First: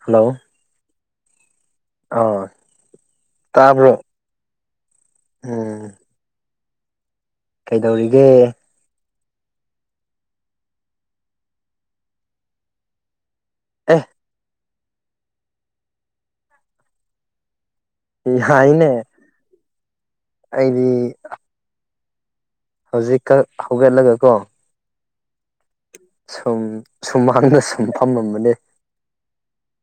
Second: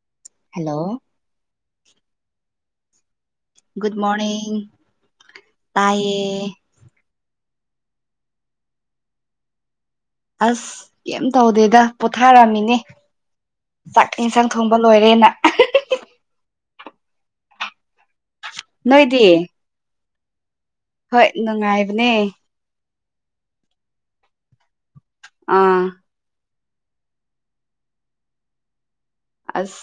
hello hello ꯑꯥ ꯨꯒꯨꯠꯗ ꯇꯥꯕ꯭ꯔꯣ ꯃꯣꯔꯅꯤꯡ ꯎꯝ ꯇꯥꯏꯌꯦ ꯀꯩꯗꯧꯔꯤꯒꯦ ꯑꯁ ꯀꯝ ꯇꯧꯗꯦꯗ ꯄꯣꯊꯥꯔꯝꯃꯤꯅꯦ ꯑꯦ ꯆꯥꯛ ꯏꯟꯁꯥꯡ ꯊꯣꯡꯕ ꯂꯣꯏꯔꯦꯅ ꯍꯥꯏꯅꯦ ꯅꯣꯏꯗꯤ ꯑꯩꯗꯤ ꯍꯣꯏ ꯅꯨꯡꯉꯥꯏꯕꯅꯦ ꯍꯧꯖꯤꯛꯀ ꯍꯧꯒꯠꯂꯒ ꯀꯣ ꯑꯥ ꯁꯨꯝ ꯁꯨꯝꯃꯥꯡꯗ ꯁꯨꯝ ꯐꯝꯃꯝꯕꯅꯦ ꯑꯁ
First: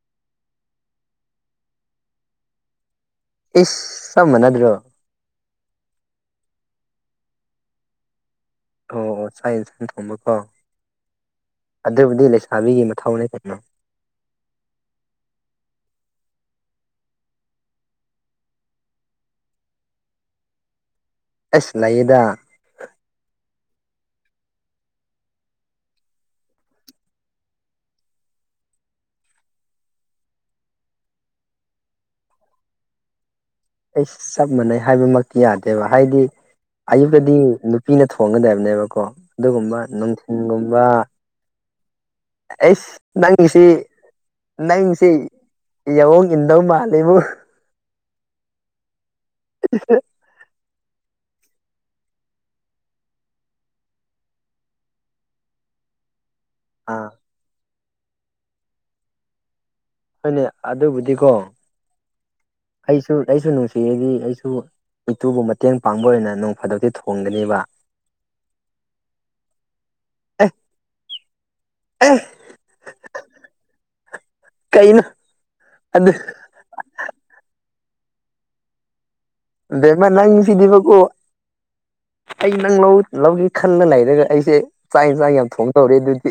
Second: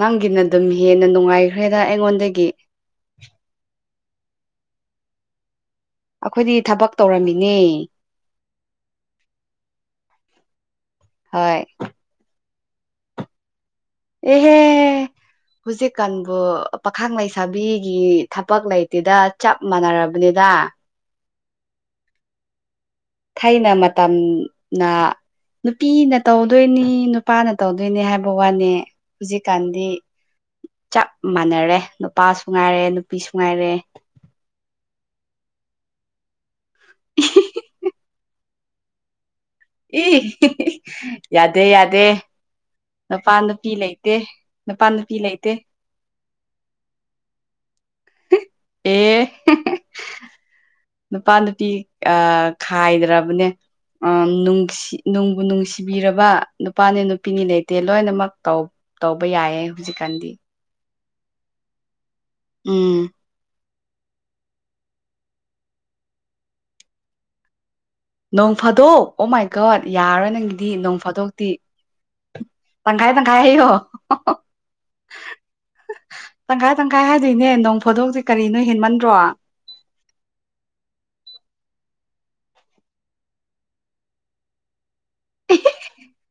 ꯅꯪꯒꯤꯅ ꯑꯗꯨꯝ ꯍꯦꯟꯅ ꯅꯨꯡꯉꯥꯏꯈ꯭ꯔꯦꯗ ꯑꯩꯉꯣꯟꯗꯒꯤ ꯏꯁ ꯆꯝ ꯃꯅꯗ꯭ꯔꯣ ꯑꯩꯈꯣꯏꯗꯤ ꯊꯕꯛ ꯇꯧꯔꯝꯃꯤꯅꯦ ꯑꯣ ꯆꯥꯏ ꯏꯟꯁꯟ ꯊꯣꯡꯕꯀꯣ ꯍꯣꯏ ꯑꯗꯨꯕꯨꯗꯤ ꯂꯩꯁꯥꯕꯤꯒꯤ ꯃꯊꯧꯅꯦ ꯀꯩꯅꯣ ꯑꯦꯍꯦ ꯍꯧꯨꯖꯤꯛꯀꯥꯟꯕꯨ ꯄꯥꯈꯪꯡ ꯂꯩꯁꯥꯕꯤꯒꯤ ꯊꯕꯛ ꯂꯩꯇꯦꯗ ꯆꯞ ꯃꯥꯟꯅꯔꯕꯅꯤꯅ ꯑꯦꯁ ꯂꯩꯌꯦꯗ ꯊꯥꯏꯅ ꯃꯇꯝꯅ ꯅꯨꯄꯤꯅ ꯇꯧꯗꯣꯏꯅꯤ ꯅꯨꯄꯥꯅ ꯇꯧꯗꯣꯏꯅꯤ ꯍꯥꯏꯕ ꯋꯥꯅꯦ ꯍꯧꯖꯤꯛꯀꯥꯟꯗꯤ ꯆꯞ ꯃꯥꯟꯅꯔꯦ ꯅꯨꯄꯥꯁꯨ ꯉꯥꯏꯔꯦ ꯅꯨꯄꯤꯁꯨ ꯉꯥꯏꯔꯦ ꯑꯁ ꯆꯞ ꯃꯥꯟꯅꯩ ꯍꯥꯏꯕꯃꯛꯇꯤ ꯌꯥꯗꯦꯕ ꯍꯥꯏꯗꯤ ꯑꯌꯨꯛꯇꯗꯤ ꯅꯨꯄꯤꯅ ꯊꯣꯡꯒꯗꯕꯅꯦꯕꯀꯣ ꯑꯗꯨꯒꯨꯝꯕ ꯏ ꯅꯨꯡꯊꯤꯟꯒꯨꯝꯕ ꯌꯥꯗꯦ ꯌꯥꯗꯦ ꯑꯩꯁ ꯅꯨꯄꯥ ꯅꯪꯒꯤꯁꯤ ꯅꯨꯄꯤ ꯂꯩꯇꯦ ꯅꯨꯄꯥ ꯅꯪꯁꯤ ꯅꯨꯄꯤ ꯂꯩꯇꯦ ꯌꯥꯋꯣꯡ ꯏꯟꯗꯧ ꯃꯥꯜꯂꯦꯕꯨ ꯑꯦ [unintelligible] ꯅꯨꯄꯥ ꯅꯨꯄꯤ ꯑ ꯈꯥꯏꯗ꯭ꯔꯕꯅꯦ ꯑꯥ ꯅꯨꯁꯤ ꯅꯨꯡꯕꯨ ꯅꯨꯡꯁꯤꯕꯤꯔꯕ ꯑꯥ ꯅꯨꯄꯥꯅꯤ ꯅꯨꯄꯤꯅꯤ ꯂꯩꯇꯦ ꯂꯣꯏꯅꯃꯛ ꯇꯧꯕ ꯌꯥꯏꯌꯦ ꯍꯧꯖꯤꯛꯀꯥꯟꯗꯤ ꯍꯣꯏꯅꯦ ꯑꯗꯨꯕꯨꯗꯤꯀꯣ ꯎꯝ ꯑꯩꯁꯨ ꯑꯩꯁꯨ ꯅꯨꯡꯁꯤꯌꯦꯗꯤ ꯑꯩꯁꯨ ꯏꯇꯨꯕꯨ ꯃꯇꯦꯡ ꯄꯥꯡꯕ ꯑꯣꯏꯅ ꯅꯣꯡ ꯐꯥꯗꫭꯛꯗꯤ ꯊꯣꯡꯒꯅꯦꯕ ꯅꯣꯡ ꯐꯥꯗꯣꯛ ꯑꯣ ꯃꯥꯏ ꯒꫭꯠ ꯌꯥꯔꯣꯏ ꯑꯦ ꯅꯪꯒꯤꯗꯤ ꯅꯣꯡ ꯐꯥꯗꯣꯛꯇꯤ ꯑꯦ ꯇꯪꯈꯥꯏ ꯇꯪꯈꯥꯏ ꯍꯥꯌꫭ ꯀꯩꯅꯣ ꯑꯗꯨ ꯇꯪꯈꯥꯏ ꯇꯪꯈꯥꯏ ꯍꯥꯏꯗꯣꯏꯅꯦ ꯅꯣꯡ ꯐꯥꯗꯣꯛꯇꯦ ꯀꯔꯤꯅꫭ ꯍꯦꯟꯃꯟꯗ꯭ꯔꯣ ꯕꯦꯃꯥ ꯅꯪꯁꯤꯗꯤꯕꯀꯣ ꯑꯩ ꯅꯪ ꯂꯧ ꯂꯧꯒꯦ ꯈꯜꯂ ꯂꯩꯔꯒ ꯑꯩꯁꯦ ꯆꯥꯛ ꯌꯦꯟ ꯆꯥꯡ ꯌꯥꯝ ꯊꯣꯡꯗꯩꯔꯤ ꯑꯗꯨꯗꯤ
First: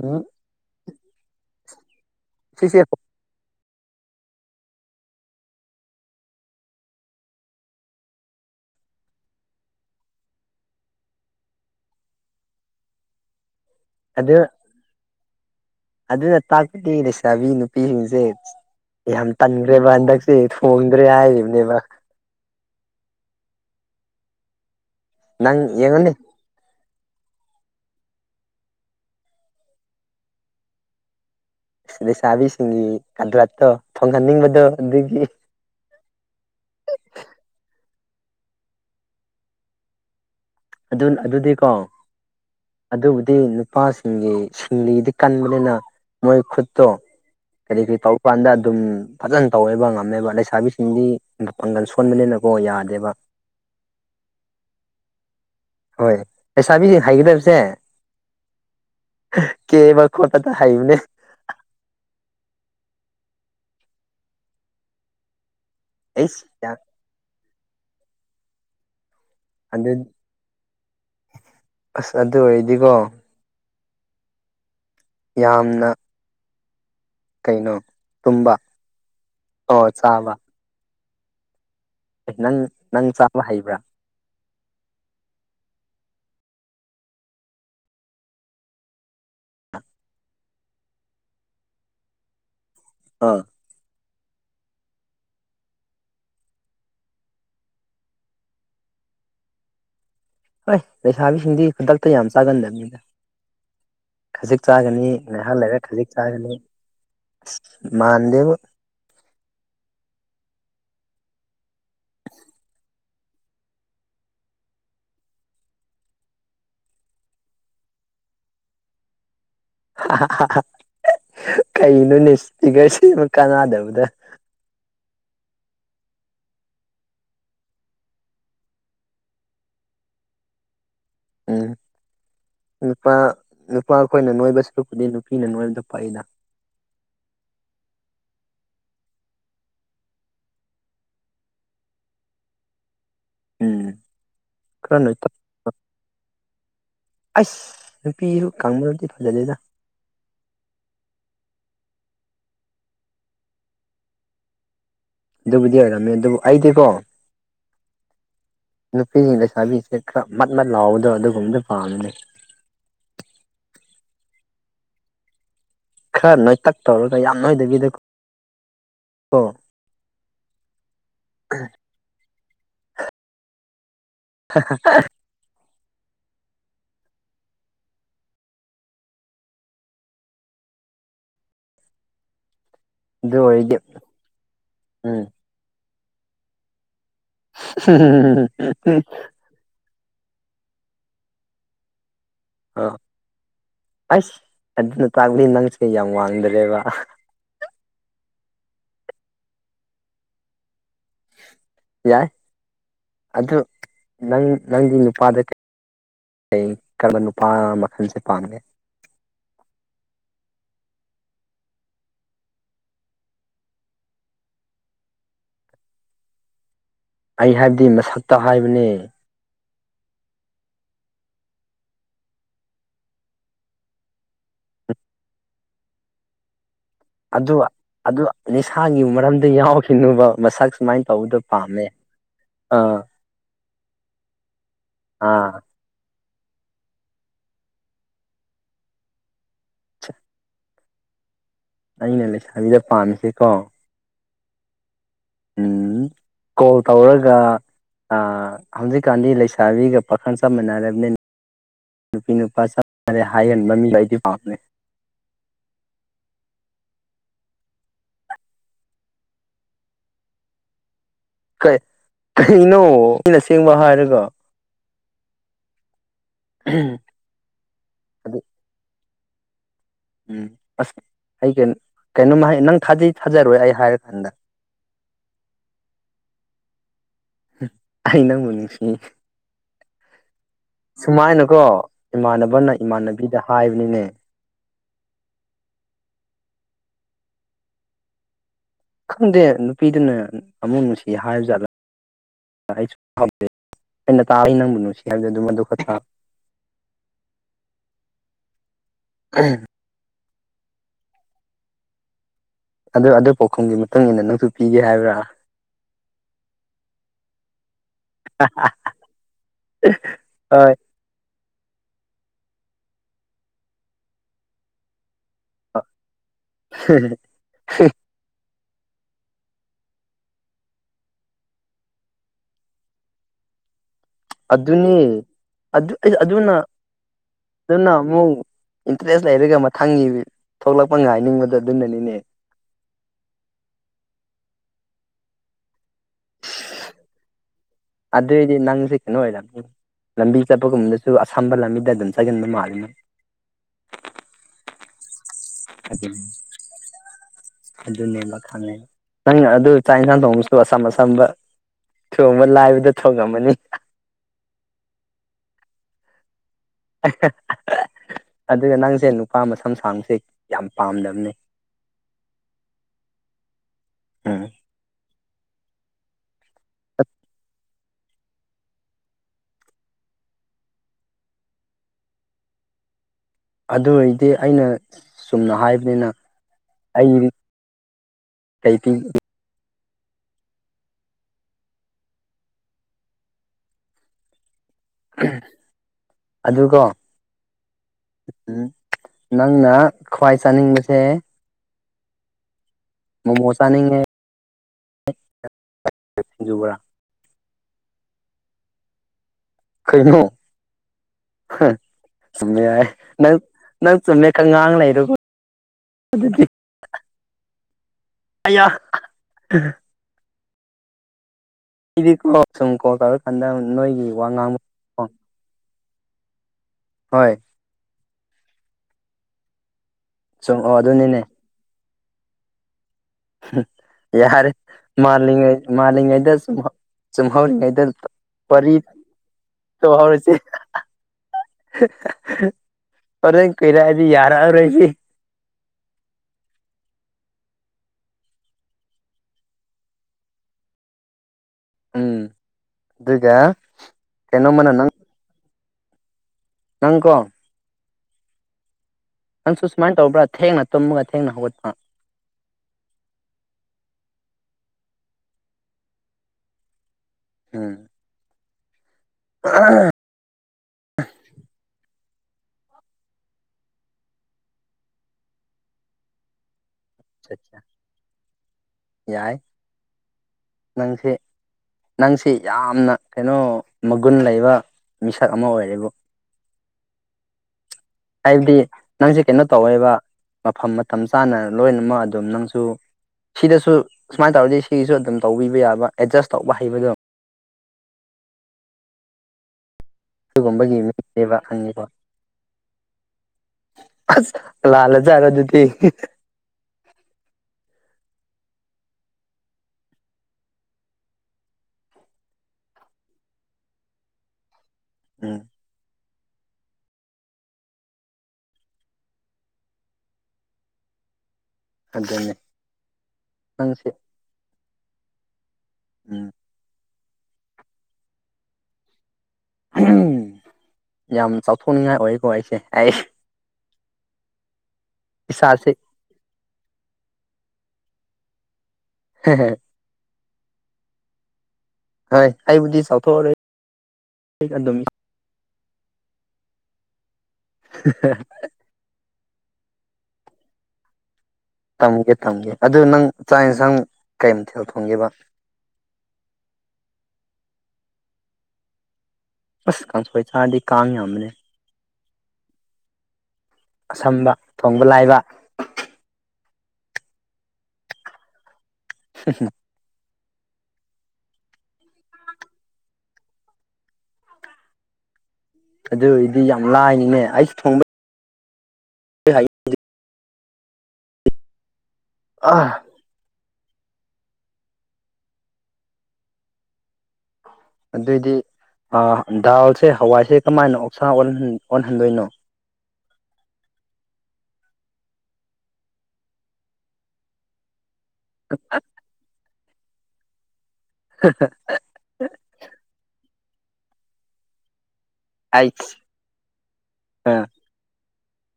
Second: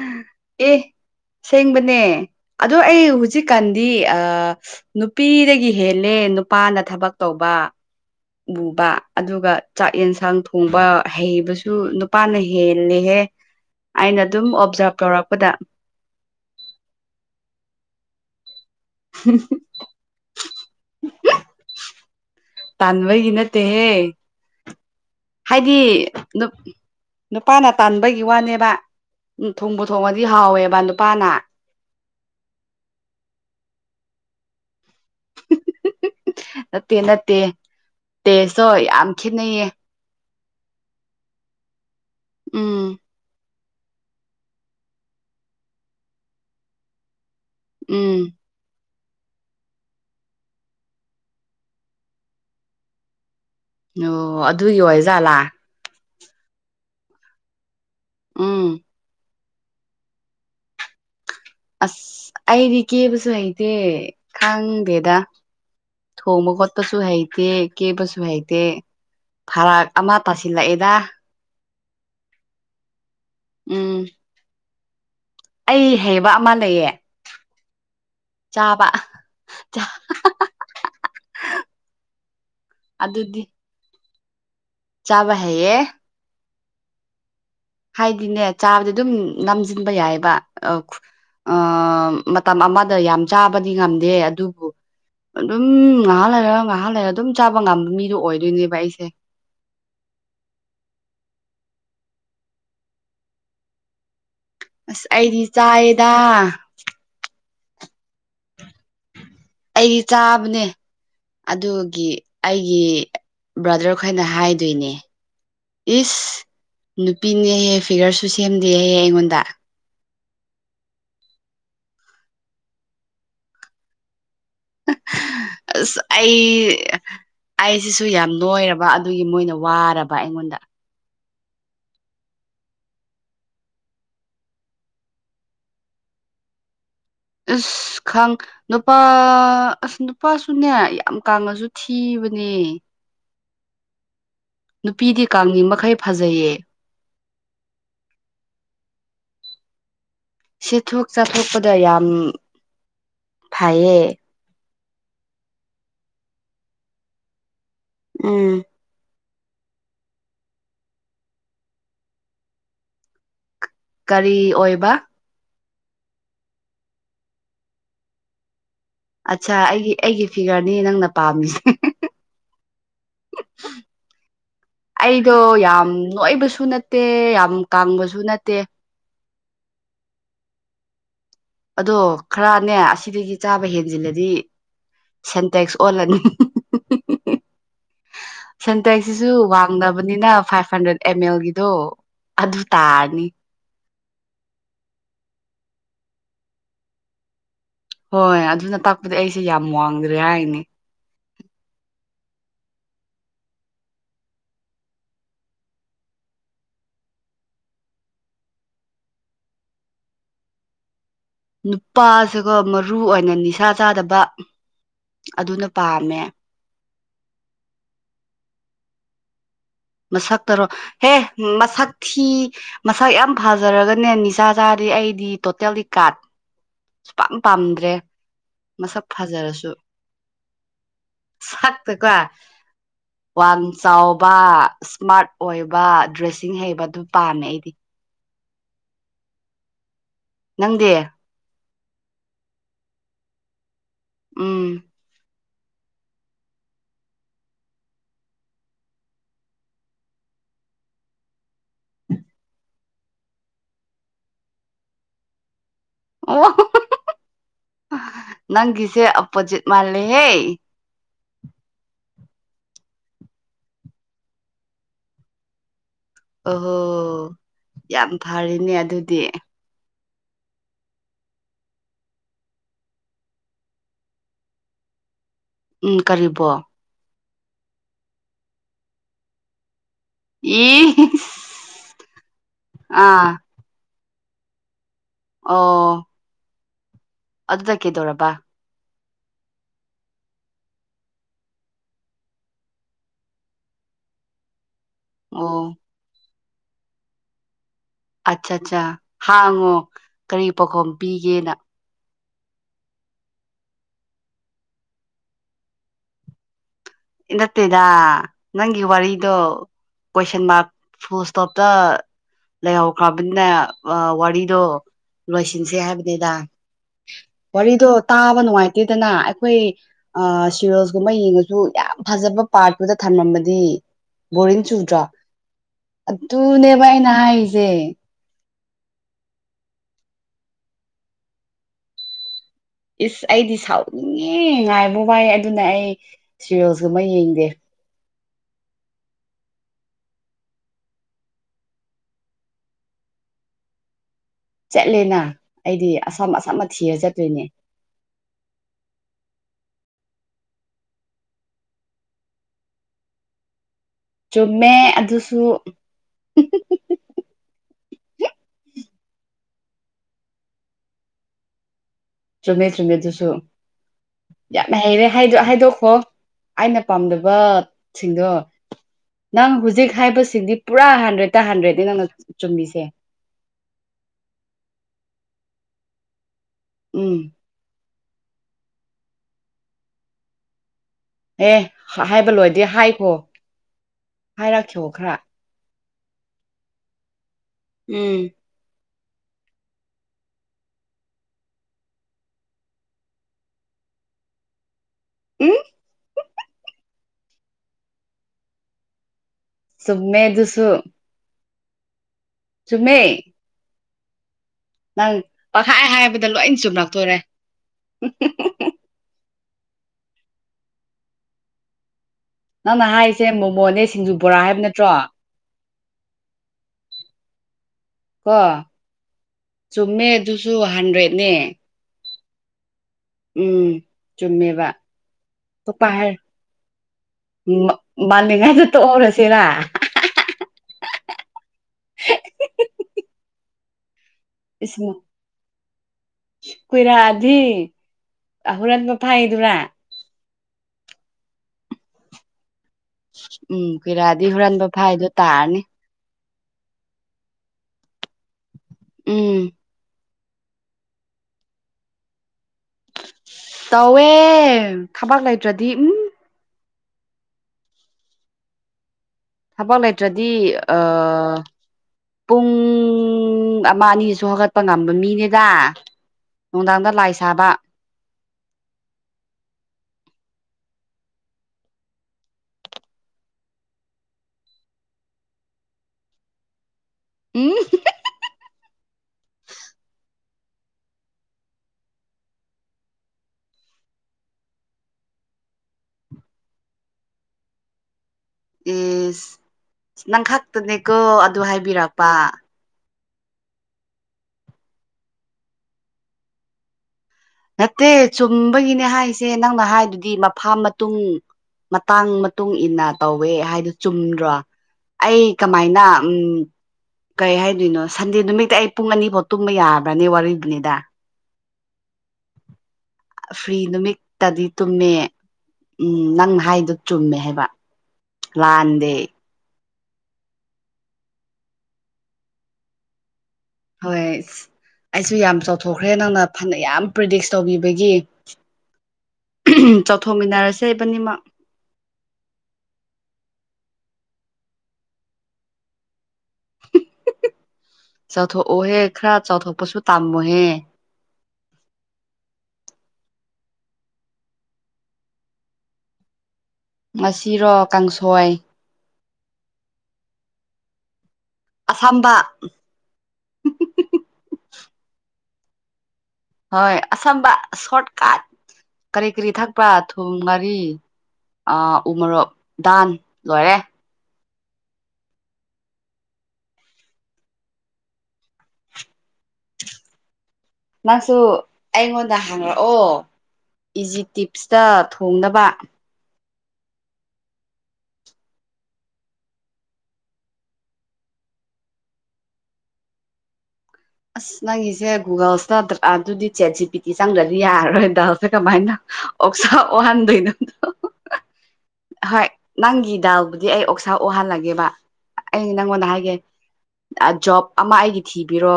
ꯎꯝ ꯑꯦ ꯁꯦꯡꯕꯅꯦ ꯑꯗꯣ ꯁꯤꯁꯦ ꯑꯩ ꯍꯧꯖꯤꯛꯀꯥꯟꯗꯤ ꯑ ꯅꯨꯄꯤꯗꯒꯤ ꯍꯦꯜꯂꯦ ꯅꯨꯄꯥꯅ ꯊꯕꯛ ꯇꯧꯕ ꯕꯨꯕ ꯑꯗꯨꯒ ꯆꯥꯛ ꯌꯦꯟꯁꯥꯡ ꯊꯣꯡꯕ ꯍꯩꯕꯁꯨ ꯅꯨꯄꯥꯅ ꯍꯦꯜꯂꯦꯍꯦ ꯑꯩꯅ ꯑꯗꯨ ꯗꯨꯝ ꯑꯣꯞꯖꯥꯔꯞ ꯇꯧꯔꯛꯄꯗ ꯑꯗꯨꯅ ꯇꯥꯛꯄꯗꯤ ꯂꯩꯁꯥꯕꯤ ꯅꯨꯄꯤꯁꯤꯡꯁꯦ ꯌꯥꯝ ꯇꯟꯈ꯭ꯔꯦꯕ ꯍꯟꯗꯛ ꯇꯤ ꯊꯣꯡꯗ꯭ꯔꯦ ꯍꯥꯏꯔꯤꯅꯦꯕ ꯇꯥꯟꯕꯒꯤ ꯅꯠꯇꯦꯍꯦ ꯅꯪ ꯍꯥꯏꯗꯤ ꯌꯦꯡꯉꯨꯅꯦ ꯅꯨ ꯅꯨꯄꯥꯅ ꯇꯥꯟꯕꯒꯤ ꯋꯥꯅꯦꯕ ꯎꯝ ꯊꯨꯝꯕꯨ ꯊꯣꯡꯉꯗꯤ ꯍꯥꯎꯋꯦꯕ ꯅꯨꯄꯥꯅ ꯂꯩꯁꯥꯕꯤꯁꯤꯡꯒꯤ ꯀꯗ꯭ꯔꯥꯠꯇꯣ ꯊꯣꯡꯍꯟꯅꯤꯡꯕꯗꯣ ꯑꯗꯨꯒꯤ ꯅꯠꯇꯦ ꯅꯠꯇꯦ ꯇꯦꯁꯇꯣ ꯌꯥꯝ ꯈꯦꯠꯅꯩꯌꯦ ꯑꯗꯨ ꯑꯗꯨꯗꯤꯀꯣ ꯎꯝ ꯑꯗꯨꯕꯨꯗꯤ ꯅꯨꯄꯥꯁꯤꯡꯒꯤ ꯁꯤꯡꯂꯤꯗꯤ ꯀꯟꯕꯅꯤꯅ ꯃꯣꯏ ꯈꯨꯠꯇꯣ ꯀꯔꯤ ꯀꯔꯤ ꯎꯝ ꯇꯧꯕ ꯀꯥꯟꯗ ꯑꯗꯨꯝ ꯐꯖꯅ ꯇꯧꯋꯦꯕ ꯉꯝꯃꯦꯕ ꯂꯩꯁꯥꯕꯤꯁꯤꯡꯗꯤ ꯄꯥꯡꯒꯜ ꯁꯣꯟꯕꯅꯤꯅꯀꯣ ꯌꯥꯗꯦꯕ ꯑꯣ ꯑꯗꯨꯒꯤ ꯋꯥ ꯖꯥꯠꯂꯥ ꯍꯣꯏ ꯑꯩ ꯆꯥꯕꯤꯁꯤꯡ ꯍꯥꯏꯒꯗꯕꯁꯦ ꯎꯝ ꯀꯦꯕ ꯈꯣꯄ ꯍꯥꯏꯅꯦ ꯑꯁ ꯑꯩꯗꯤ ꯀꯦꯕꯁꯨ ꯍꯩꯇꯦ ꯈꯪꯗꯦꯗ ꯑꯩꯁ ꯊꯣꯡꯃ ꯌꯥꯝ ꯀꯣꯠꯄꯁꯨ ꯍꯥꯏꯇꯦ ꯀꯦꯕꯁꯨ ꯍꯥꯏꯇ ꯐꯔꯥꯛ ꯑꯗꯨ ꯑꯃ ꯇꯥꯁꯤꯜꯂꯛꯑꯦꯗ ꯑꯁ ꯑꯗꯨ ꯑꯣꯏꯔꯗꯤꯀꯣ ꯎꯝ ꯌꯥꯝꯅ ꯑꯩ ꯍꯩꯕ ꯑꯃ ꯂꯩꯌꯦ ꯀꯩꯅꯣ ꯇꯨꯝꯕ ꯆꯥꯕ ꯑꯣ ꯆꯥꯕ ꯑꯦ ꯅꯪ ꯅꯪ ꯑꯗꯨꯗꯤ ꯆꯥꯕ ꯍꯩꯕ꯭ꯔꯥ ꯆꯥꯕ ꯍꯩꯌꯦ ꯍꯥꯏꯗꯤꯅꯦ ꯆꯥꯕꯗꯤ ꯑꯗꯨꯝ ꯉꯝꯁꯤꯟꯕ ꯌꯥꯏꯑꯕ ꯑ ꯃꯇꯝ ꯑꯃꯗ ꯌꯥꯝ ꯑꯥ ꯆꯥꯕꯗꯤ ꯉꯝꯗꯦ ꯑꯗꯨꯕꯨ ꯑꯗꯨꯝ ꯉꯥꯏꯍꯥ ꯂꯩꯔ ꯉꯥꯏꯍꯥ ꯂꯩꯔ ꯑꯗꯨꯝ ꯆꯥꯕ ꯉꯝꯕ ꯃꯤꯗꯣ ꯑꯣꯏꯗꯣꯏꯅꯦꯕ ꯑꯩꯁꯦ ꯍꯣꯏ ꯂꯩꯁꯥꯕꯤꯁꯤꯡꯗꯤ ꯈꯨꯟꯗꯛꯇ ꯌꯥꯝ ꯆꯥꯒꯟꯗꯕꯅꯤꯅꯖꯤ ꯑꯁ ꯆꯥꯒꯅꯤ ꯑꯩꯗꯤ ꯉꯥꯏꯍꯥꯛ ꯂꯩꯔ ꯈꯖꯤꯛ ꯆꯥꯏꯌꯦꯗ ꯆꯥꯒꯅꯤ ꯃꯥꯟꯗꯦꯕꯨ ꯑꯩ ꯆꯥꯕꯅꯦ ꯑꯗꯨꯒꯤ ꯑꯩꯒꯤ ꯕ꯭ꯔꯗꯔ ꯈꯅ ꯍꯥꯏꯗꯣꯏꯅꯦ ꯏꯁ ꯅꯨꯄꯤꯅꯦ ꯍꯦ ꯐꯤꯒꯔꯁꯨ ꯁꯦꯝꯗꯦ ꯍꯥꯍꯦ ꯑꯩꯉꯣꯟꯗ ꯀꯩꯅꯣꯅꯦ ꯐꯄꯤꯒꯔꯁꯕ ꯀꯅꯥꯗꯕꯗ ꯑꯁ ꯑꯩ ꯑꯩꯁꯤꯁꯨ ꯌꯥꯝ ꯅꯣꯏꯔꯕ ꯑꯗꯨꯒꯤ ꯃꯣꯏꯅ ꯋꯥꯔꯕ ꯑꯩꯉꯣꯟꯗ ꯎꯝ ꯅꯨꯄꯥ ꯅꯨꯄꯥ ꯑꯩꯈꯣꯏꯅ ꯅꯣꯏꯕ ꯁꯔꯨꯄꯨꯗꯤ ꯅꯨꯄꯤꯅ ꯅꯣꯏꯕꯗ ꯄꯥꯛꯏꯗ ꯏꯁ ꯈꯪ ꯅꯨꯄꯥ ꯑꯁ ꯅꯨꯄꯥꯁꯨꯅꯦ ꯌꯥꯝ ꯀꯥꯡꯉꯁꯨ ꯊꯤꯕꯅꯦ ꯎꯝ ꯈꯔ ꯅꯨꯄꯤꯗꯤ ꯅꯣꯏꯇꯛ ꯀꯪꯉꯤ ꯃꯈꯩ ꯐꯖꯩꯌꯦ ꯑꯁ ꯅꯨꯄꯤꯁꯨ ꯀꯥꯡꯕꯗꯤ ꯐꯖꯗꯦꯗ ꯁꯦꯠꯊꯣꯛ ꯆꯥꯊꯣꯛꯄꯗ ꯌꯥꯝ ꯐꯩꯌꯦ ꯑꯗꯨꯕꯨꯗꯤ ꯑꯣꯏꯔꯝꯃꯦ ꯑꯗꯨꯕꯨ ꯑꯩꯗꯤꯀꯣ ꯎꯝ ꯅꯨꯄꯤꯁꯤꯡ ꯂꯩꯁꯥꯕꯤꯁꯦ ꯈꯔ ꯃꯠ ꯃꯠ ꯂꯥꯎꯕꯗꯣ ꯑꯗꯨꯒꯨꯝꯕꯗꯨ ꯄꯥꯝꯃꯤ ꯂꯩ ꯀꯔꯤ ꯑꯣꯏꯕ ꯈꯔ ꯅꯣꯏꯇꯛ ꯇꯧꯔꯒ ꯌꯥꯝ ꯅꯣꯏꯗꯕꯤꯗ ꯑꯠꯆꯥ ꯑꯩꯒꯤ ꯑꯩꯒꯤ ꯐꯤꯒꯔꯅꯤ ꯅꯪꯅ ꯄꯥꯝꯃꯤꯁꯦ [unintelligible] [unintelligible] ꯑꯩꯗꯣ ꯌꯥꯝ ꯅꯣꯏꯕꯁꯨ ꯅꯠꯇꯦ ꯌꯥꯝ ꯀꯥꯡꯕꯁꯨ ꯅꯠꯇꯦ ꯑꯗꯣ ꯈꯔꯅꯦ ꯑꯗꯨ ꯑꯁꯤꯗꯒꯤ ꯆꯥꯕ ꯑꯣꯏꯔꯗꯤ ꯍꯦꯟꯖꯤꯜꯂꯗꯤ ꯎꯝ ꯁꯦꯟꯇꯦꯛꯁ ꯑꯣꯜꯂꯅꯤ ꯁꯦꯟꯇꯦꯛꯁꯁꯤꯁꯨ ꯋ ꯐꯪꯕꯅꯤꯅ ꯐꯥꯏꯚ ꯍꯟꯗ꯭ꯔꯦꯗ ꯑꯦꯝ ꯑꯦꯜꯒꯤꯗꯣ ꯑꯗꯨ ꯇꯥꯔꯅꯤ ꯑꯁ ꯑꯗꯨꯅ ꯇꯥꯛꯂꯤ ꯅꯪꯁꯨꯦ ꯀꯩ ꯌꯥꯝ ꯋꯥꯡꯗ꯭ꯔꯦꯕ ꯍꯣꯏ ꯑꯗꯨꯅ ꯇꯥꯛꯄꯗꯤ ꯑꯩꯁꯦ ꯌꯥꯝ ꯋꯥꯡꯗ꯭ꯔꯦ ꯍꯥꯏꯅꯤ ꯌꯥꯏ ꯑꯗꯨ ꯅꯪ ꯅꯪꯒꯤ ꯅꯨꯄꯥꯗ ꯑꯩ ꯀꯔꯝꯕ ꯅꯨꯄꯥ ꯃꯈꯜꯁꯦ ꯄꯥꯝꯒꯦ ꯅꯨꯄꯥꯁꯤꯒ ꯃꯔꯨ ꯑꯣꯏꯅ ꯅꯤꯁꯥ ꯆꯥꯗꯕ ꯑꯗꯨꯅ ꯄꯥꯝꯃꯦ ꯑꯩ ꯍꯥꯏꯕꯗꯤ ꯃꯁꯛꯇ ꯍꯥꯏꯕꯅꯦ ꯃꯁꯛꯇꯔꯣ ꯍꯦ ꯃꯁꯛ ꯊꯤ ꯃꯁꯛ ꯌꯥꯝ ꯐꯖꯔꯒꯅꯦ ꯅꯤꯆꯥ ꯆꯥꯔꯗꯤ ꯑꯩꯗꯤ ꯇꯣꯇꯦꯜꯗꯤ ꯀꯥꯠ ꯁꯨꯄꯥꯝ ꯑꯗꯨ ꯄꯥꯝꯗ꯭ꯔꯦ ꯑꯗꯨ ꯅꯤꯡꯟꯁꯥꯡꯒꯤ ꯃꯁꯛ ꯃꯔꯝꯗ ꯐꯖꯔꯁꯨ ꯌꯥꯎꯈꯤꯅꯨꯕ ꯃꯁꯛ ꯁꯨꯃꯥꯏꯅ ꯇꯧꯕꯗꯣ ꯄꯥꯝꯃꯦ ꯑꯥ ꯋꯥ ꯆꯥꯎꯕ ꯏꯁꯃꯥꯔꯠ ꯑꯥ ꯑꯣꯏꯕ ꯗ꯭ꯔꯦꯁꯤꯡ ꯍꯩꯕ ꯑꯗꯨ ꯄꯥꯝꯃꯦ ꯑꯩꯗꯤ ꯎꯝ ꯅꯪꯗꯤꯦ ꯑꯩꯅ ꯂꯩꯁꯥꯕꯤꯗ ꯄꯥꯝꯃꯤꯁꯦ ꯀꯣ ꯎꯝ ꯎꯝ ꯀꯣꯜ ꯇꯧꯔꯒ ꯑ ꯍꯧꯖꯤꯛꯀꯥꯟꯗꯤ ꯂꯩꯁꯥꯕꯤꯒ ꯄꯥꯈꯜ ꯆꯞ ꯃꯅꯔꯕꯅꯤꯅ ꯅꯨꯄꯤ ꯅꯨꯄꯥ ꯆꯠꯔꯦ ꯍꯥꯏꯍꯟꯕ ꯃꯤꯒ ꯑꯩꯗꯤ ꯄꯥꯝꯃꯦ ꯑꯣ ꯅꯪꯒꯤꯁꯦ ꯑꯄꯣꯖꯤꯠ ꯃꯥꯜꯂꯦꯍꯦ ꯀꯩꯅꯣ ꯑꯩꯅ ꯁꯦꯡꯕ ꯍꯥꯏꯔꯒ ꯑꯣꯍꯣ ꯌꯥꯝ ꯑꯗꯨ ꯐꯔꯅꯦ ꯑꯗꯨꯗꯤ ꯎꯝ ꯑꯁ ꯑꯩ ꯀꯩꯅꯣ ꯀꯩꯅꯣꯝꯃ ꯅꯪ ꯊꯥꯖꯩ ꯊꯥꯖꯔꯣꯏ ꯑꯩ ꯍꯥꯏꯔ ꯀꯥꯟꯗ ꯎꯝ ꯀꯔꯤꯕꯣ ꯑꯩ ꯅꯪꯣ ꯅꯁꯤꯅꯤ ꯏ ꯁꯨꯃꯥꯏꯅꯨꯀꯣ ꯏꯃꯥꯟꯅꯕꯅ ꯑꯥ ꯏꯃꯥꯟꯅꯕꯤꯗ ꯍꯥꯏꯕꯅꯤꯅꯦ ꯑꯣ ꯑꯗꯨꯗ ꯀꯩꯗꯧꯔꯕ ꯈꯪꯗꯦ ꯅꯨꯄꯤꯗꯨꯅ ꯑꯃꯨꯛ ꯅꯨꯡꯁꯤ ꯍꯥꯏꯕꯖꯥꯠ ꯑꯗꯨ ꯑꯩꯁꯨ ꯑꯩꯅ ꯇꯥ ꯅꯪꯕꯨ ꯅꯨꯡꯁꯤ ꯍꯥꯏꯕꯗ ꯑꯗꯨꯝ ꯑꯣ ꯃꯗꯨ ꯈꯔ ꯊ ꯑꯠꯆꯥ ꯑꯠꯆꯥ ꯍꯥꯡꯉꯣ ꯀꯔꯤ ꯄꯥꯎꯈꯨꯝ ꯄꯤꯒꯦꯅ ꯑꯗꯨ ꯑꯗꯨ ꯄꯥꯎꯈꯨꯝꯒꯤ ꯃꯇꯨꯡ ꯏꯟꯅ ꯅꯪꯁꯨ ꯄꯤꯒꯦ ꯍꯥꯏꯕ꯭ꯔꯥ ꯅꯠꯇꯦꯗ ꯅꯪꯒꯤ ꯋꯥꯔꯤꯗꯣ ꯀꯣꯏꯁꯟ ꯃꯥꯔꯛ ꯍꯣꯏ ꯐꯣꯟ ꯏꯁꯇꯣꯞꯇ ꯂꯩꯍꯧꯈ꯭ꯔꯕꯅꯤꯅꯦ ꯋꯥꯔꯤꯗꯣ ꯂꯣꯏꯁꯤꯟꯁꯦ ꯍꯥꯏꯕꯅꯦꯗ ꯋꯥꯔꯤꯗꯣ ꯇꯥꯕ ꯅꯨꯡꯉꯥꯏꯇꯦꯗꯅ ꯑꯩꯈꯣꯏ ꯁꯤꯔꯤꯌꯦꯜꯁꯀꯨꯝꯕ ꯌꯦꯡꯉꯁꯨ ꯌꯥꯝ ꯐꯖꯕ ꯄꯥꯔꯠꯠꯇꯨꯗ ꯊꯝꯂꯝꯃꯗꯤ ꯕꯣꯣꯔꯦꯟ ꯆꯨꯗ꯭ꯔꯣ ꯑꯗꯨꯅꯤ ꯑꯗꯨ ꯑꯗꯨꯅꯦꯕ ꯑꯩꯅ ꯍꯥꯏꯔꯤꯁꯦ ꯑꯃꯃ ꯏꯟꯇꯔꯦꯁ ꯂꯩꯔꯒ ꯃꯊꯪꯒꯤ ꯊꯣꯛꯂꯛꯄ ꯉꯥꯏꯅꯤꯡꯕꯗꯣ ꯑꯗꯨꯅꯅꯤꯅꯦ ꯏꯁ ꯑꯩꯗꯤ ꯁꯥꯎꯅꯤꯡꯉꯦ ꯉꯥꯏꯕ ꯋꯥꯏ ꯑꯗꯨꯅ ꯑꯩ ꯁꯤꯔꯤꯌꯦꯜꯁꯀꯨꯝꯕ ꯌꯦꯡꯗꯦ ꯑꯗꯨꯑꯣꯏꯗꯤ ꯅꯪꯁꯦ ꯀꯩꯅꯣ ꯑꯣꯏꯔꯕꯝꯅꯤ ꯂꯝꯕꯤ ꯆꯠꯄꯒꯨꯝꯕꯗꯁꯨ ꯑꯁꯝꯕ ꯂꯝꯕꯤꯗ ꯑꯗꯨꯝ ꯆꯪꯁꯤꯟꯕ ꯃꯥꯜꯅꯤ ꯆꯠꯂꯦꯅ ꯑꯩꯗꯤ ꯑꯁꯝ ꯑꯁꯥꯝꯅ ꯊꯤꯔ ꯆꯠꯇꯣꯏꯅꯦ ꯑꯗꯨ ꯅꯂꯥꯛ ꯈꯪꯉ ꯅꯪ ꯑꯗꯨ ꯆꯥꯛ ꯌꯦꯟꯁꯥꯡ ꯊꯣꯡꯕꯁꯨ ꯑꯁꯝ ꯑꯁꯝꯕ ꯊꯣꯡꯕ ꯂꯥꯏꯕꯗ ꯊꯣꯡꯉꯝꯃꯅꯤ ꯆꯨꯝꯃꯦ ꯑꯗꯨꯁꯨ ꯑꯗꯨꯒ ꯅꯪꯁꯦ ꯅꯨꯄꯥ ꯃꯁꯝ ꯁꯥꯡꯁꯦ ꯌꯥꯝ ꯄꯥꯝꯗꯕꯅꯦ ꯆꯨꯝꯃꯦ ꯆꯨꯝꯃꯦ ꯑꯗꯨꯁꯨ ꯎꯝ ꯌꯥꯝꯅ ꯍꯩꯔꯦ ꯍꯥꯏꯗꯣꯛꯈꯣ ꯑꯩꯅ ꯄꯥꯝꯗꯕ ꯁꯤꯡꯗꯣ ꯅꯪ ꯍꯧꯖꯤꯛ ꯍꯥꯏꯕꯁꯤꯗꯤ ꯄꯨꯔꯥ ꯍꯟꯗ꯭ꯔꯦꯠꯇ ꯍꯟꯗ꯭ꯔꯦꯠꯅꯤ ꯅꯪꯅ ꯆꯨꯝꯃꯤꯁꯦ ꯑꯗꯨ ꯑꯣꯏꯔꯗꯤ ꯑꯩꯅ ꯁꯨꯝꯅ ꯍꯥꯏꯕꯅꯤꯅ ꯑꯩ ꯎꯝ ꯇꯩꯇ ꯑꯦ ꯍꯥꯏꯕ ꯂꯣꯏꯔꯗꯤ ꯍꯥꯏꯈꯣ ꯍꯥꯏꯔꯛꯈꯣ ꯈꯔ ꯑꯗꯨꯀꯣ ꯎꯝ ꯎꯝ ꯅꯪꯅ ꯈ꯭ꯋꯥꯏ ꯆꯥꯅꯤꯡꯕꯁꯦ ꯃꯣꯃꯣ ꯆꯥꯅꯤꯡꯉꯦ ꯎꯝ ꯁꯤꯡꯖꯨꯕ꯭ꯔꯥ ꯁꯃꯦꯗꯨꯁꯨ ꯁꯃꯦ ꯅꯪ ꯅꯪ ꯆꯃꯦ ꯀꯉ ꯅꯪ ꯄꯪꯈꯥꯏ ꯍꯥꯏꯕꯗ ꯂꯣꯏ ꯆꯨꯝꯂꯛꯇꯣꯔꯦ ꯑꯌꯥ ꯑꯩꯗꯤ ꯀꯣ ꯁꯨꯝ ꯅꯪꯅ ꯀꯣꯜ ꯍꯥꯏꯔꯤꯁꯦ ꯇꯧꯔꯀꯥꯟꯗ ꯃꯣꯃꯣꯅꯦ ꯅꯣꯏꯒꯤ ꯁꯤꯡꯖꯨ ꯋꯥ ꯕꯣꯔꯥ ꯉꯥꯡꯕ ꯍꯥꯏꯕ ꯅꯠꯇ꯭ꯔꯣ ꯍꯣꯏ ꯀꯣ ꯆꯨꯝꯃꯦ ꯑꯗꯨꯁꯨ ꯁꯨꯝ ꯑꯣ ꯑꯗꯨꯅꯤꯅꯦ ꯍꯟꯗ꯭ꯔꯦꯠꯅꯦ ꯎꯝ ꯌꯥꯔꯦ ꯆꯨꯝꯃꯦꯕ ꯃꯥꯂꯤ ꯃꯥꯂꯤꯗ ꯁꯃ ꯃꯅꯤꯡꯉꯥꯏꯁꯨ ꯇꯣꯛꯎꯧꯔꯁꯤꯦꯔ ꯔꯁꯤꯦ ꯐ ꯀꯔ ꯑꯗꯨ ꯌꯥꯔꯛꯑꯔꯣꯏꯁꯤ ꯏꯁ ꯀꯨꯏꯔꯛꯑꯗꯤ ꯍꯨꯔꯟꯕ ꯐꯥꯏꯗꯨꯔꯥ ꯑꯝ ꯎꯝ ꯀꯦꯔꯥꯗꯤ ꯍꯨꯔꯥꯟꯕ ꯀꯩꯅꯣꯝꯃꯅ ꯐꯥꯏꯗꯣ ꯇꯥꯔꯅꯤ ꯍꯥꯡꯀꯣꯡ ꯎꯝ ꯑꯟꯁꯨ ꯁꯨꯃꯥꯏ ꯇꯧꯕꯕ꯭ꯔ ꯊꯦꯡꯅ ꯇꯃꯒ ꯊꯦꯡꯅ ꯍꯧꯒꯠꯄꯔꯥ ꯇꯧꯋꯦ ꯊꯕꯛ ꯂꯩꯇ꯭ꯔꯗꯤ ꯎꯝ ꯎꯝ ꯊꯕꯛ ꯂꯩꯇ꯭ꯔꯗꯤ ꯑ ꯄꯨꯡ ꯑꯃ ꯑꯅꯤꯁꯨ ꯍꯧꯒꯠꯄ ꯉꯝꯕ ꯃꯤꯅꯦꯗ ꯎꯗ ꯌꯥꯏ ꯅꯪꯁꯦ ꯅꯪꯁꯤ ꯌꯥꯝꯅ ꯀꯩꯅꯣ ꯃꯒꯨꯟ ꯂꯩꯕ ꯃꯤꯁꯛ ꯑꯃ ꯑꯣꯏꯔꯦꯕꯨ ꯎꯝ ꯍꯥꯏꯕꯗꯤ ꯅꯪꯁꯦ ꯀꯩꯅꯣ ꯇꯧꯋꯦꯕ ꯃꯐꯝ ꯃꯇꯝ ꯆꯥꯅ ꯂꯣꯏꯅꯃꯛ ꯑꯗꯨꯝ ꯅꯪꯁꯨ ꯁꯤꯗꯁꯨ ꯁꯨꯃꯥꯏꯅ ꯇꯧꯔꯗꯤ ꯁꯤꯒꯤꯁꯨ ꯑꯗꯨꯝ ꯇꯧꯕꯤꯕ ꯌꯥꯕ ꯑꯦꯗꯖꯁ ꯇꯧꯕ ꯍꯩꯕꯗꯣ ꯑꯦꯁ ꯑꯗꯨꯒꯨꯝꯕꯒꯤ ꯅꯪꯈꯥꯛꯛꯇꯅꯦꯀꯣ ꯃꯤꯅꯦꯕ ꯑꯗꯨ ꯈꯪꯉꯤꯀꯣ ꯍꯥꯏꯕꯤꯔꯛꯄ ꯑꯁ ꯂꯥꯂ ꯆ ꯍꯥꯏꯔ ꯑꯗꯨꯗꯤꯤ ꯅꯠꯇꯦ ꯆꯨꯝꯕꯒꯤꯅꯦ ꯍꯥꯏꯁꯦ ꯅꯪꯅ ꯍꯥꯏꯗꯨꯗꯤ ꯃꯐꯥ ꯃꯇꯨꯡ ꯃꯇꯥꯡ ꯃꯇꯨꯡ ꯏꯟꯅ ꯇꯧꯋꯦ ꯍꯥꯏꯗꯨ ꯆꯨꯝꯗ꯭ꯔꯣ ꯑꯩ ꯎꯝ ꯃꯥꯏꯅꯥ ꯎꯝ ꯀꯩ ꯍꯥꯏꯗꯣꯏꯅꯣ ꯁꯟꯗꯦ ꯅꯨꯃꯤꯠꯇ ꯑꯩ ꯄꯨꯡ ꯑꯅꯤꯐꯧ ꯇꯨꯝꯕ ꯌꯥꯕ꯭ꯔꯅꯦ ꯋꯥꯔꯤꯔꯤꯕꯅꯤꯗ ꯑꯗꯅꯦ ꯐ꯭ꯔꯤ ꯅꯨꯃꯤꯠꯇꯗꯤ ꯇꯨꯝꯃꯦ ꯎꯝ ꯅꯪꯅ ꯍꯥꯏꯗꯨ ꯆꯨꯝꯃꯦ ꯍꯥꯏꯕ ꯂꯥꯟꯗꯦ ꯌꯥꯝ ꯆꯥꯎꯊꯣꯛꯅꯤꯡꯉꯥꯏ ꯑꯣꯏꯀꯣ ꯑꯩꯁꯦ ꯑꯩ ꯍꯣꯏ ꯑꯩꯁꯨ ꯌꯥꯝ ꯏꯁꯥꯁꯦ ꯆꯥꯎꯊꯣꯛꯈ꯭ꯔꯦ ꯅꯪꯅ ꯐꯅ ꯌꯥꯝ ꯄ꯭ꯔꯤꯗꯤꯛꯁ ꯇꯧꯕꯤꯕꯒꯤ ꯆꯥꯎꯊꯣꯛꯃꯤꯟꯅꯔꯁꯦꯕꯅꯤꯃꯛ ꯍꯣꯏ ꯑꯩꯕꯨꯗꯤ ꯆꯥꯎꯊꯣꯛꯑꯔꯣꯏ ꯑꯗꯨꯝ ꯆꯥꯎꯊꯣꯛꯑꯣꯍꯦ ꯈꯔ ꯆꯥꯎꯊꯣꯛꯄꯁꯨ ꯇꯝꯃꯨꯍꯦ ꯇꯝꯒꯦ ꯇꯝꯒꯦ ꯑꯗꯨ ꯅꯪ ꯆꯥꯛ ꯌꯦꯟꯁꯥꯡ ꯀꯩꯝ ꯊꯦꯜ ꯊꯣꯡꯈꯤꯕ ꯉꯁꯤꯔꯣ ꯀꯥꯡꯁꯣꯏ ꯑꯁ ꯀꯥꯡꯁꯣꯏ ꯆꯥꯔꯗꯤ ꯀꯥꯡ ꯌꯥꯝꯕꯅꯦ ꯑꯁꯝꯕ ꯑꯁꯝꯕ ꯊꯣꯡꯕ ꯂꯥꯏꯕ ꯍꯣꯏ ꯑꯁꯝꯕ ꯁꯣꯔꯠ ꯀꯠ ꯀꯔꯤ ꯀꯔꯤ ꯊꯛꯄ ꯊꯨꯝ ꯉꯥꯔꯤ ꯎꯃꯣꯔꯣꯛꯞ ꯗꯥꯟ ꯂꯣꯏꯔꯦ ꯑꯗꯨꯏꯗꯤ ꯌꯥꯝ ꯂꯥꯏꯅꯤꯅꯦ ꯑꯩꯁ ꯊꯣꯡꯕ ꯍꯥꯏ ꯅꯪꯁꯨ ꯑꯩꯉꯣꯟꯗ ꯑ ꯍꯪꯉꯔꯛꯑꯣ ꯏꯖꯤꯛꯇꯤꯞꯁꯇ ꯊꯣꯡꯅꯕ ꯑꯗꯨꯑꯣꯏꯗꯤ ꯗꯥꯜꯁꯦ ꯍꯋꯥꯏꯁꯦ ꯀꯃꯥꯏꯅ ꯑꯣꯛꯁꯥꯡ ꯑꯣ ꯑꯣꯟꯍꯟꯗꯣꯏꯅꯣ ꯑꯁ ꯅꯪꯒꯤꯁꯦ ꯒꯨꯒꯜꯁꯇ ꯑꯗꯨꯗꯤ ꯆꯦꯠ ꯖꯤ ꯄꯤ ꯇꯤ ꯆꯪꯗ꯭ꯔꯗꯤ ꯌꯥꯔꯔꯣꯏꯗ ꯥꯀꯃꯥꯏꯅꯥ ꯑꯣꯛꯁꯥ ꯑꯣꯍꯥꯟꯗ ꯅꯗꯣ [unintelligible] ꯍꯣꯏ ꯅꯪꯒꯤ ꯗꯥꯜꯕꯨꯗꯤ ꯑꯩ ꯑꯣꯛꯁꯥ ꯑꯣꯍꯜꯂꯒꯦꯕ ꯑꯩ ꯅꯪꯉꯣꯟꯗ ꯍꯥꯏꯒꯦ ꯖꯣꯕ ꯑꯃ ꯑꯩꯒꯤ ꯊꯤꯕꯤꯔꯣ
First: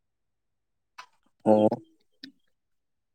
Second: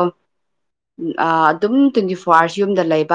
ꯑꯣ ꯑꯗꯨꯝ ꯇ꯭ꯋꯦꯟꯇꯤ ꯐꯣꯔ ꯑꯋꯥꯋꯔꯁ ꯌꯨꯝꯗ ꯂꯩꯕ